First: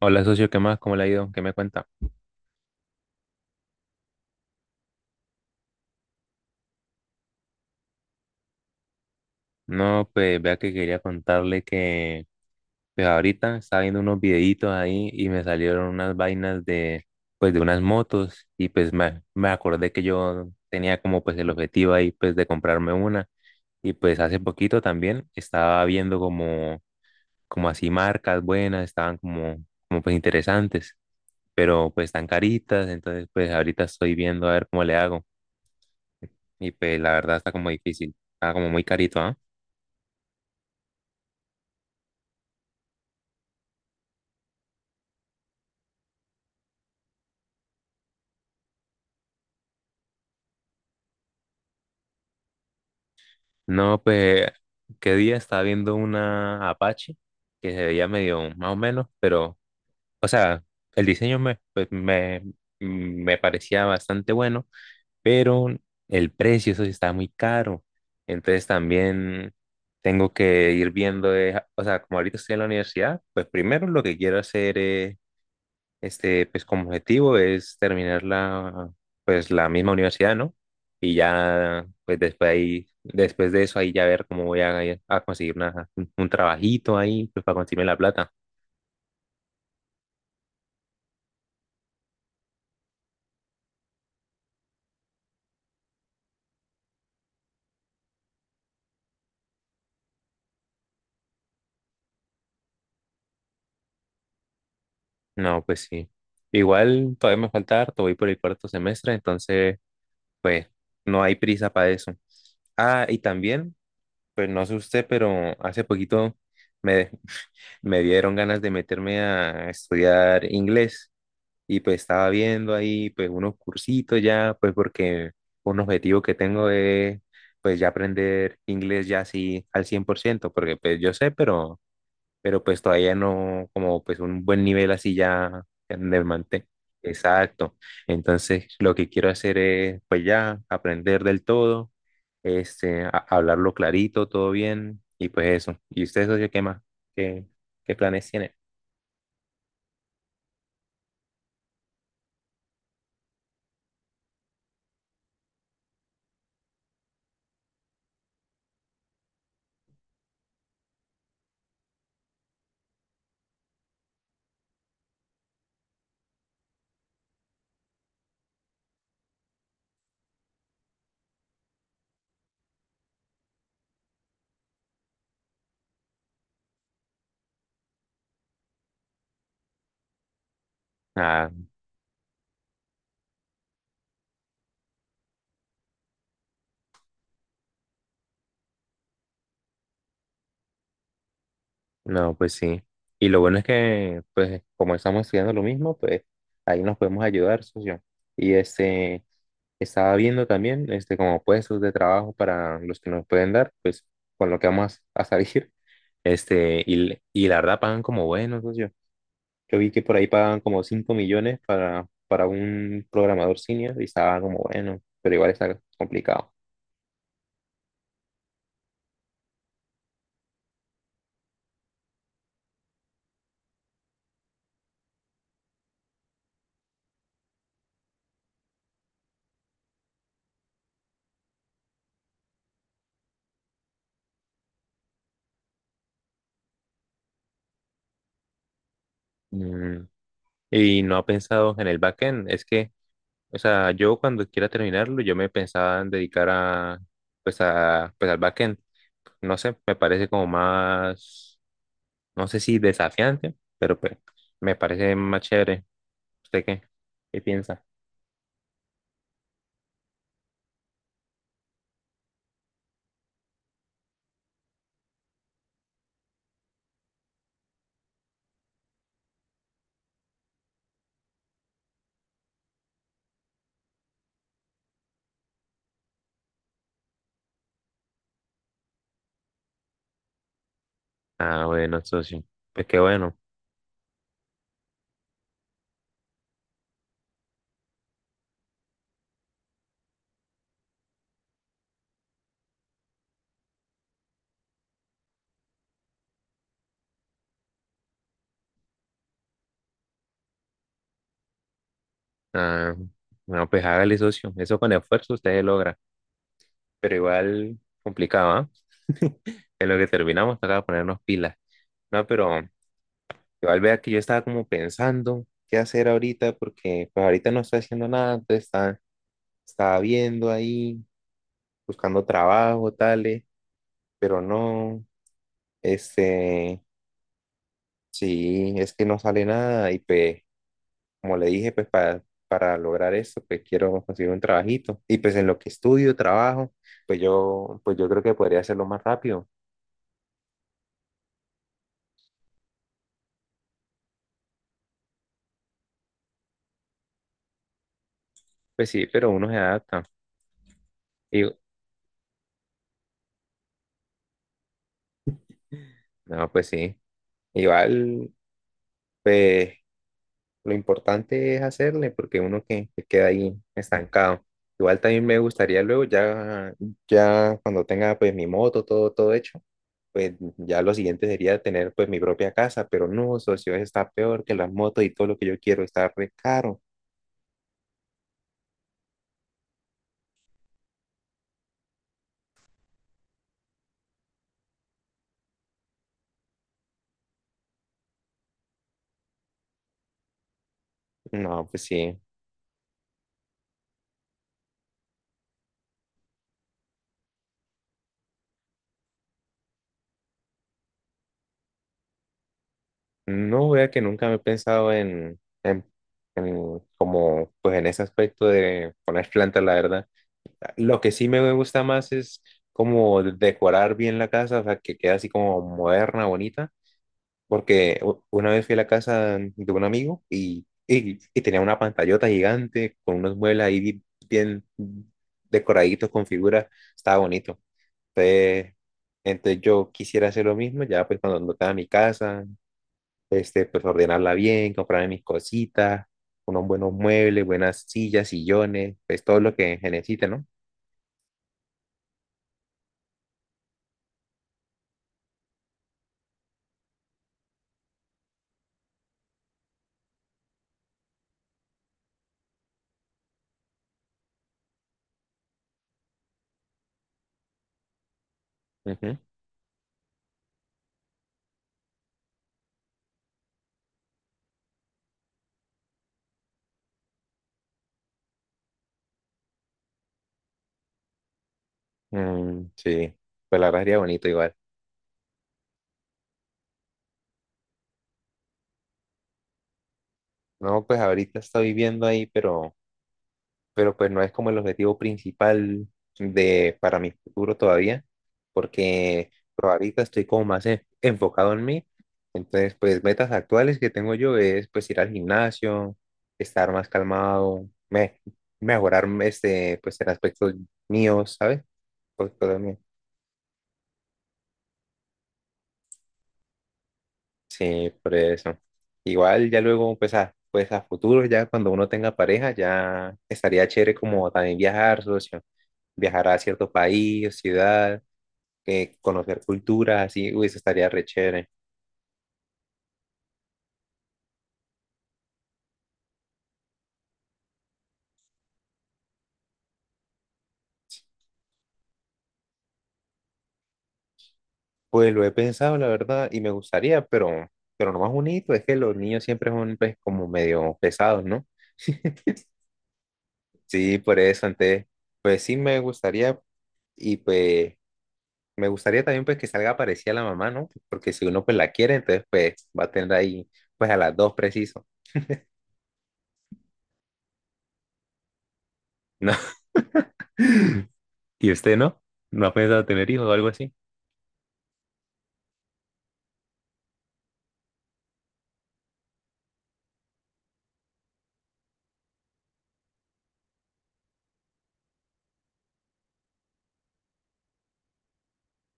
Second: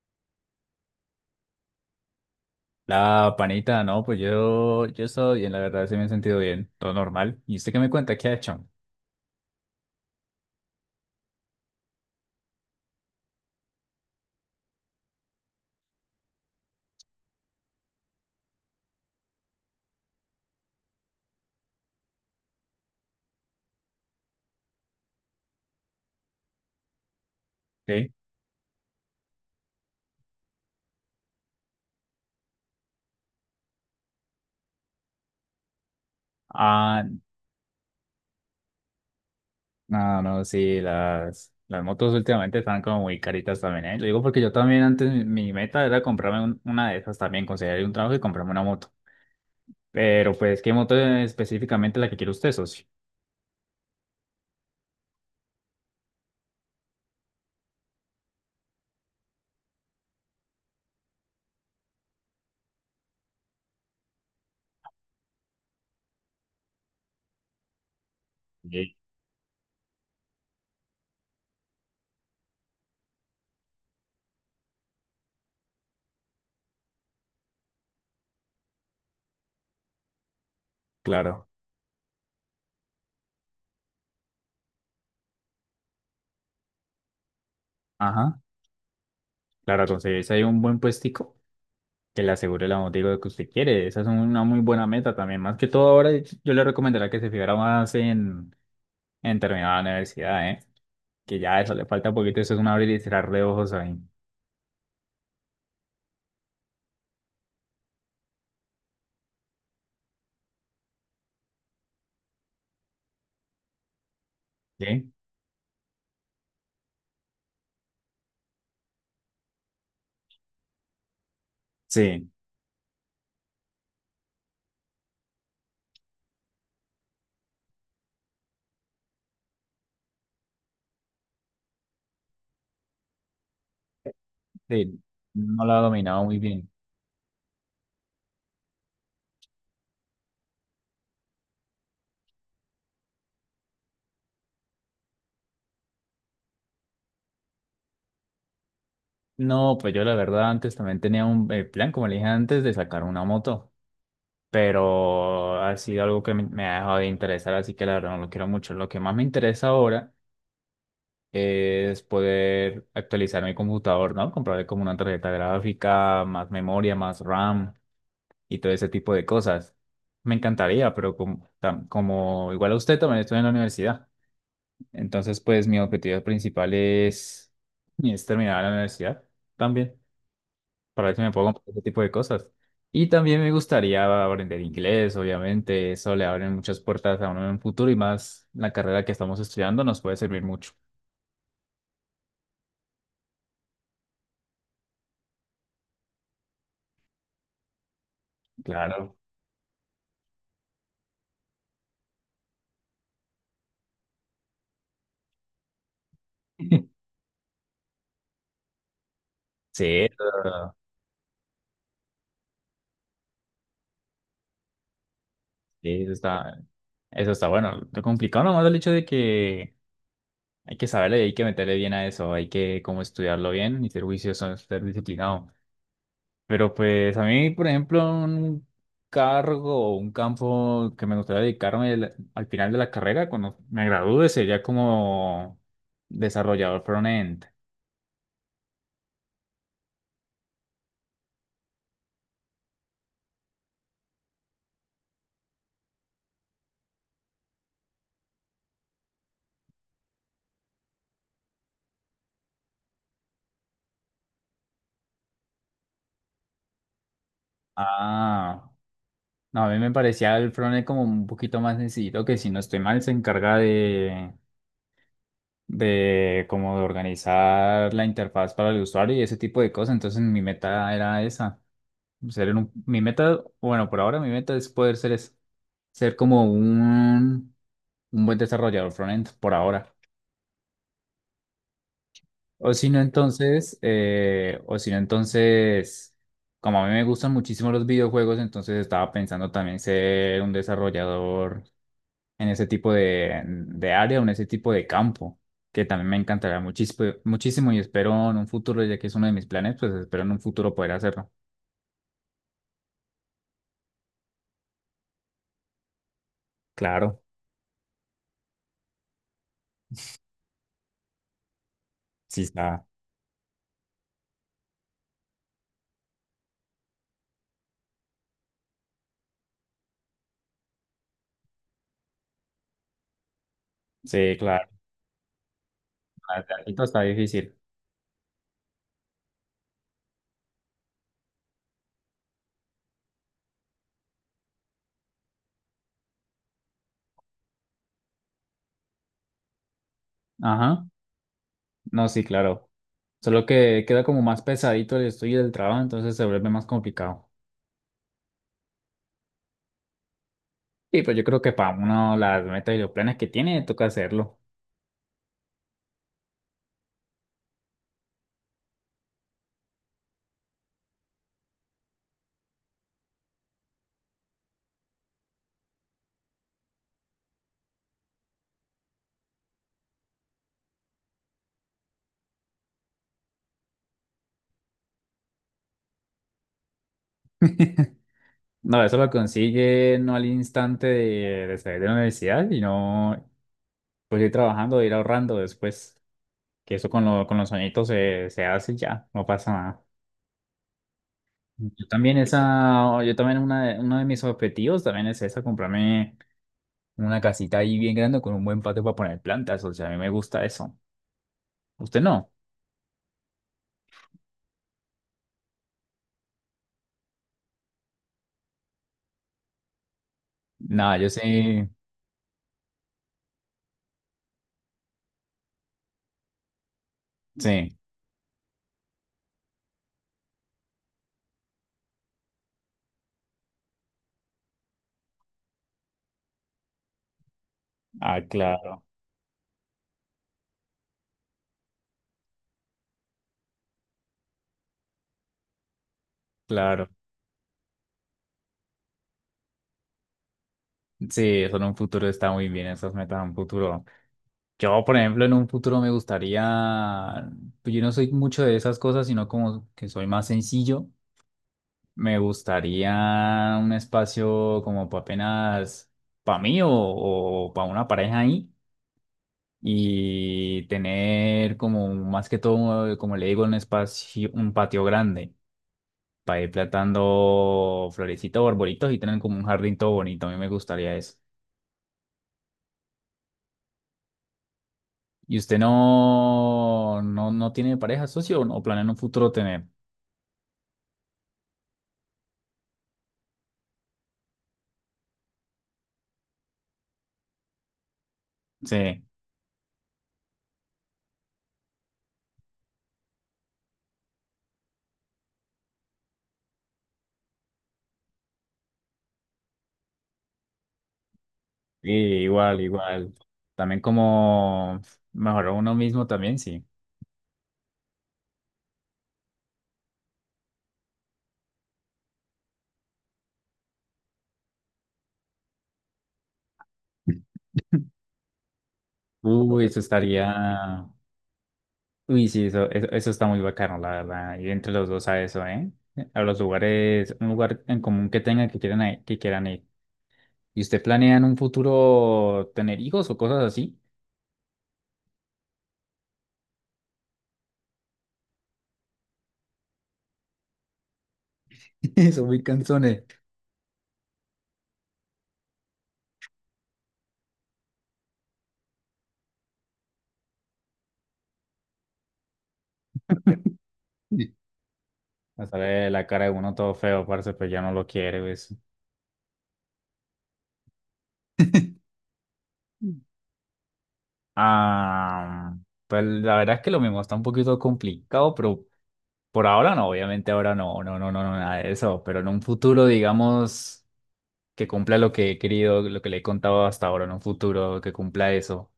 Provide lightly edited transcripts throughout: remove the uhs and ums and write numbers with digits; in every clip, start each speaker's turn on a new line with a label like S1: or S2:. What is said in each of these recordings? S1: Hola, socio, ¿qué más? ¿Cómo le ha ido? ¿Qué me cuenta?
S2: La panita, no, pues yo he estado bien, la verdad, sí me he sentido bien, todo normal. ¿Y usted qué me cuenta? ¿Qué ha hecho?
S1: No, pues vea que quería contarle que pues ahorita estaba viendo unos videitos ahí y me salieron unas vainas de pues de unas motos y pues me acordé que yo tenía como pues el objetivo ahí pues de comprarme una y pues hace poquito también estaba viendo como así
S2: ¿Sí?
S1: marcas buenas, estaban como pues interesantes, pero pues están caritas. Entonces pues ahorita estoy viendo a ver cómo le hago, y pues
S2: Ah,
S1: la verdad está como difícil, está como muy carito, ¿ah?
S2: no, no, sí, las motos últimamente están como muy caritas también, ¿eh? Lo digo porque yo también antes mi meta era comprarme una de esas también, conseguir un trabajo y comprarme una moto. Pero pues, ¿qué moto es específicamente la que quiere usted, socio?
S1: No, pues, qué día estaba viendo una Apache que se veía medio más o menos, pero, o sea, el diseño me parecía bastante bueno, pero el precio, eso sí estaba muy caro. Entonces
S2: Sí.
S1: también tengo que ir viendo, o sea, como ahorita estoy en la universidad, pues primero lo que quiero hacer es pues como objetivo es terminar pues la misma universidad, ¿no? Y
S2: Claro.
S1: ya, pues después ahí, después de eso ahí ya ver cómo voy a conseguir un trabajito ahí, pues para conseguirme la plata.
S2: Ajá. Claro, conseguirse ahí un buen puestico que le asegure la moto y lo que usted quiere. Esa es una muy buena meta también. Más que todo ahora yo le recomendaría que se fijara más en terminar la universidad, ¿eh? Que ya eso le falta un poquito, eso es un abrir y cerrar de ojos ahí.
S1: No, pues sí. Igual todavía me falta harto, voy por el cuarto semestre, entonces, pues no hay prisa para eso. Ah, y también, pues no sé usted,
S2: ¿Sí?
S1: pero hace poquito me, me dieron ganas de meterme a estudiar inglés. Y pues estaba
S2: Sí,
S1: viendo ahí pues unos cursitos ya, pues porque un objetivo que tengo es pues ya aprender inglés ya así al 100%, porque pues yo sé, pero, pues todavía no como pues un buen nivel
S2: sí.
S1: así ya
S2: No la ha
S1: de
S2: dominado muy
S1: manté.
S2: bien.
S1: Exacto. Entonces lo que quiero hacer es pues ya aprender del todo, hablarlo clarito, todo bien y pues eso. ¿Y usted, socio, qué más? ¿Qué, ¿qué planes tiene?
S2: No, pues yo la verdad antes también tenía un plan, como le dije antes, de sacar una moto. Pero ha sido algo que me ha dejado de interesar, así que la verdad no lo quiero mucho. Lo que más me interesa ahora es poder actualizar mi computador, ¿no? Comprarle como una tarjeta gráfica, más memoria, más RAM y todo ese tipo de cosas. Me encantaría, pero como, como igual a usted también estoy en la universidad. Entonces, pues mi objetivo principal es terminar la universidad también, para ver si me
S1: Ah,
S2: puedo comprar ese tipo de cosas. Y también me gustaría aprender inglés, obviamente, eso le abre muchas puertas a uno en un futuro y más la carrera que estamos estudiando nos puede servir mucho.
S1: no, pues sí. Y lo bueno es que, pues, como estamos estudiando lo mismo, pues ahí nos podemos ayudar, socio. Y
S2: Claro.
S1: estaba viendo también, como puestos de trabajo para los que nos pueden dar, pues, con lo que vamos salir. Este, y, y la verdad pagan como bueno, socio. Yo
S2: Sí,
S1: vi que por ahí pagan
S2: eso,
S1: como 5 millones para un programador senior y estaba como bueno, pero igual está
S2: sí,
S1: complicado.
S2: eso está bueno. Lo complicado nomás el hecho de que hay que saberle y hay que meterle bien a eso, hay que como estudiarlo bien y ser juicioso, ser disciplinado. Pero pues a mí, por ejemplo, un cargo o un campo que me gustaría dedicarme al final de la carrera, cuando me gradúe, sería como desarrollador front-end.
S1: Mm, y no ha pensado en el backend, es que o sea, yo cuando quiera terminarlo, yo me pensaba en dedicar pues pues al backend. No sé, me parece como más, no sé si desafiante, pero pues me parece más chévere. ¿Usted qué? ¿Qué piensa?
S2: Ah, no, a mí me parecía el front-end como un poquito más sencillo, que si no estoy mal se encarga de como de organizar la interfaz para el usuario y ese tipo de cosas. Entonces mi meta era esa, ser un, mi meta, bueno, por ahora mi meta es poder ser, ser como un buen desarrollador frontend por ahora.
S1: Ah, bueno, socio.
S2: O
S1: Pues
S2: si
S1: qué
S2: no,
S1: bueno.
S2: entonces, o si no, entonces, como a mí me gustan muchísimo los videojuegos, entonces estaba pensando también ser un desarrollador en ese tipo de área o en ese tipo de campo, que también me encantará muchísimo, muchísimo y espero en un futuro, ya que es uno de mis planes, pues espero en un futuro poder hacerlo.
S1: Ah, bueno pues hágale, socio. Eso con esfuerzo usted logra. Pero
S2: Claro,
S1: igual complicado, ¿ah? En lo que terminamos, toca ponernos pilas. No,
S2: sí
S1: pero
S2: está.
S1: igual vea que yo estaba como pensando qué hacer ahorita, porque pues ahorita no estoy haciendo nada, entonces estaba viendo ahí, buscando trabajo, tales,
S2: Sí,
S1: pero
S2: claro.
S1: no, este,
S2: Planteamiento está difícil.
S1: sí, es que no sale nada y pues, como le dije, pues para lograr eso, pues quiero conseguir un trabajito y pues en lo que estudio, trabajo, pues yo creo que podría hacerlo más rápido.
S2: Ajá. No, sí, claro. Solo que queda como más pesadito el estudio del trabajo, entonces se vuelve más complicado.
S1: Pues sí, pero uno se adapta.
S2: Y pues yo creo
S1: Y,
S2: que para uno las metas y los planes que tiene, toca hacerlo.
S1: no, pues sí, igual, pues... Lo importante es hacerle porque uno que queda ahí estancado. Igual también me gustaría luego ya, ya cuando tenga pues mi moto, todo, todo hecho, pues ya lo siguiente sería tener pues mi propia casa, pero no, socio, eso está peor que las motos y todo lo que yo quiero está re caro.
S2: No, eso lo consigue no al instante de salir de la universidad, sino pues ir trabajando, ir ahorrando después, que eso con, con los añitos se, se hace y ya, no pasa nada.
S1: No, pues
S2: Yo
S1: sí.
S2: también esa, yo también una de, uno de mis objetivos también es esa, comprarme una casita ahí bien grande con un buen patio para poner plantas, o sea, a mí me gusta eso. ¿Usted no?
S1: No, vea que nunca me he pensado en como pues en ese aspecto de poner plantas, la verdad.
S2: Nada,
S1: Lo
S2: yo
S1: que sí me
S2: sí,
S1: gusta más es como decorar bien la casa, o sea, que quede así como moderna, bonita,
S2: sí.
S1: porque una vez fui a la casa de un amigo y tenía una pantallota gigante con unos muebles ahí bien decoraditos con figuras, estaba bonito.
S2: Ah,
S1: Entonces,
S2: claro,
S1: entonces yo quisiera hacer lo mismo, ya pues cuando tenga mi casa, pues ordenarla bien, comprarme mis cositas, unos
S2: claro.
S1: buenos muebles, buenas sillas, sillones, pues todo lo que se necesite, ¿no?
S2: Sí, eso en un futuro está muy bien, esas metas en un futuro. Yo, por ejemplo, en un futuro me gustaría, pues yo no soy mucho de esas cosas, sino como que soy más sencillo. Me gustaría un espacio como para apenas para mí o para una pareja ahí
S1: Ujú.
S2: y tener como más que todo, como le digo, un espacio, un patio grande para ir plantando florecitas o arbolitos y tener como un jardín todo bonito. A mí me gustaría eso.
S1: Mm, sí, pues la verdad sería bonito igual.
S2: ¿Y usted no, no, no tiene pareja, socio, o no planea en un futuro tener?
S1: No, pues ahorita estoy viviendo ahí, pero, pues no es como el objetivo principal de para mi futuro todavía,
S2: Sí,
S1: porque pues, ahorita estoy como más enfocado en mí. Entonces, pues metas actuales que tengo yo es pues ir al gimnasio, estar más calmado, mejorar pues en aspectos míos, ¿sabes?
S2: sí,
S1: Pues, cosas
S2: igual,
S1: mías.
S2: igual. También como mejorar uno mismo también, sí.
S1: Sí, por eso. Igual ya luego, pues a futuro, ya cuando uno tenga pareja, ya estaría chévere como también viajar, socio, viajar a cierto país, o ciudad, conocer
S2: Uy, eso
S1: culturas, así, uy, eso
S2: estaría.
S1: estaría re chévere.
S2: Uy, sí, eso está muy bacano, la verdad. Ir entre los dos a eso, ¿eh? A los lugares, un lugar en común que tengan que quieran, que quieran ir. ¿Y usted planea en un futuro tener hijos o cosas así?
S1: Pues lo he pensado, la verdad, y me gustaría, pero, lo más bonito es que los niños siempre son pues, como medio pesados, ¿no?
S2: Eso, muy canzones.
S1: Sí, por eso, entonces, pues sí me gustaría y pues me gustaría también pues que salga parecida a la mamá, ¿no? Porque si uno pues la quiere, entonces pues va a tener ahí pues a las dos
S2: Sí.
S1: preciso,
S2: Me sale la cara de uno todo feo, parce, pues ya no lo quiere, ¿ves?
S1: ¿no? ¿Y usted no? ¿No ha pensado tener hijos o algo así?
S2: Ah, pues la verdad es que lo mismo está un poquito complicado, pero por ahora no, obviamente ahora no, no, no, no, no, nada de eso, pero en un futuro, digamos, que cumpla lo que he querido, lo que le he contado hasta ahora en un futuro, que cumpla eso.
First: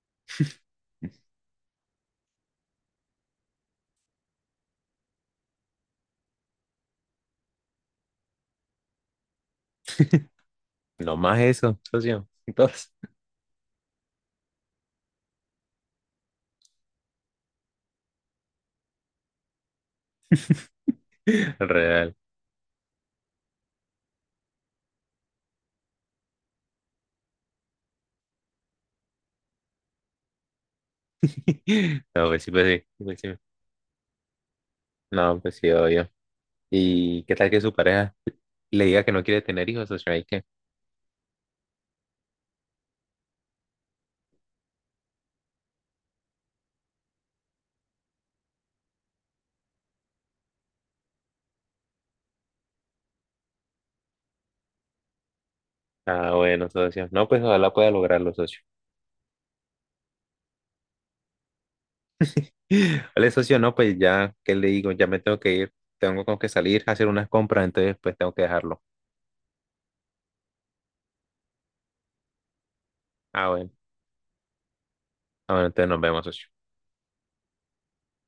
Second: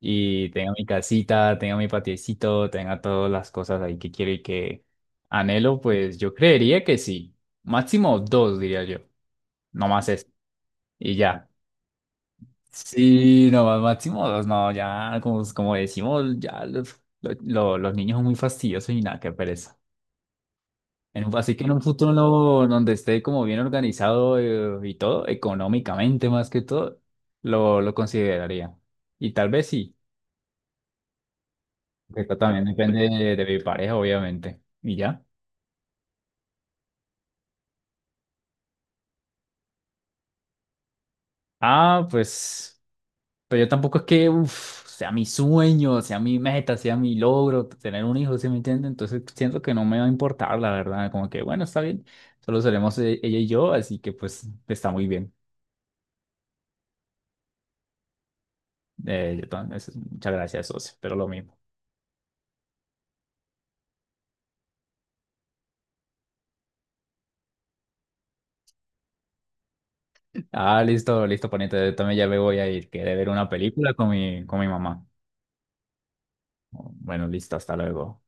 S2: Y tenga mi casita, tenga mi patiecito, tenga todas las cosas ahí que quiero y que anhelo, pues yo creería que sí. Máximo dos, diría yo. No más eso.
S1: No
S2: Y
S1: más
S2: ya.
S1: eso, socio. Entonces,
S2: Sí, no más máximo dos, no, ya, como, como decimos, ya los, los niños son muy fastidiosos y nada, qué pereza. Así que en un
S1: real.
S2: futuro donde esté como bien organizado y todo, económicamente más que todo, lo consideraría. Y tal vez sí,
S1: No,
S2: pero
S1: pues sí,
S2: también
S1: pues sí,
S2: depende
S1: pues sí.
S2: de mi pareja, obviamente. Y ya.
S1: No, pues sí, obvio. ¿Y qué tal que su pareja le diga que no quiere tener hijos, socio? Ahí qué.
S2: Ah, pues, pero yo tampoco es que uf, sea mi sueño, sea mi meta, sea mi logro tener un hijo, ¿sí me entiendes? Entonces siento que no me va a importar, la verdad. Como que, bueno, está bien, solo seremos ella y yo, así que pues está muy bien.
S1: Ah, bueno, socio. No, pues ojalá pueda lograrlo, socio.
S2: Muchas gracias, socio, pero lo mismo.
S1: Vale, socio, no, pues ya, ¿qué le digo? Ya me tengo que ir. Tengo como que salir a hacer unas compras, entonces pues tengo que dejarlo.
S2: Ah, listo, listo, poniente. Yo también ya me voy a ir. Quedé ver
S1: Ah,
S2: una
S1: bueno.
S2: película con mi mamá.
S1: Ah, bueno, entonces nos vemos, socio.
S2: Bueno, listo, hasta luego.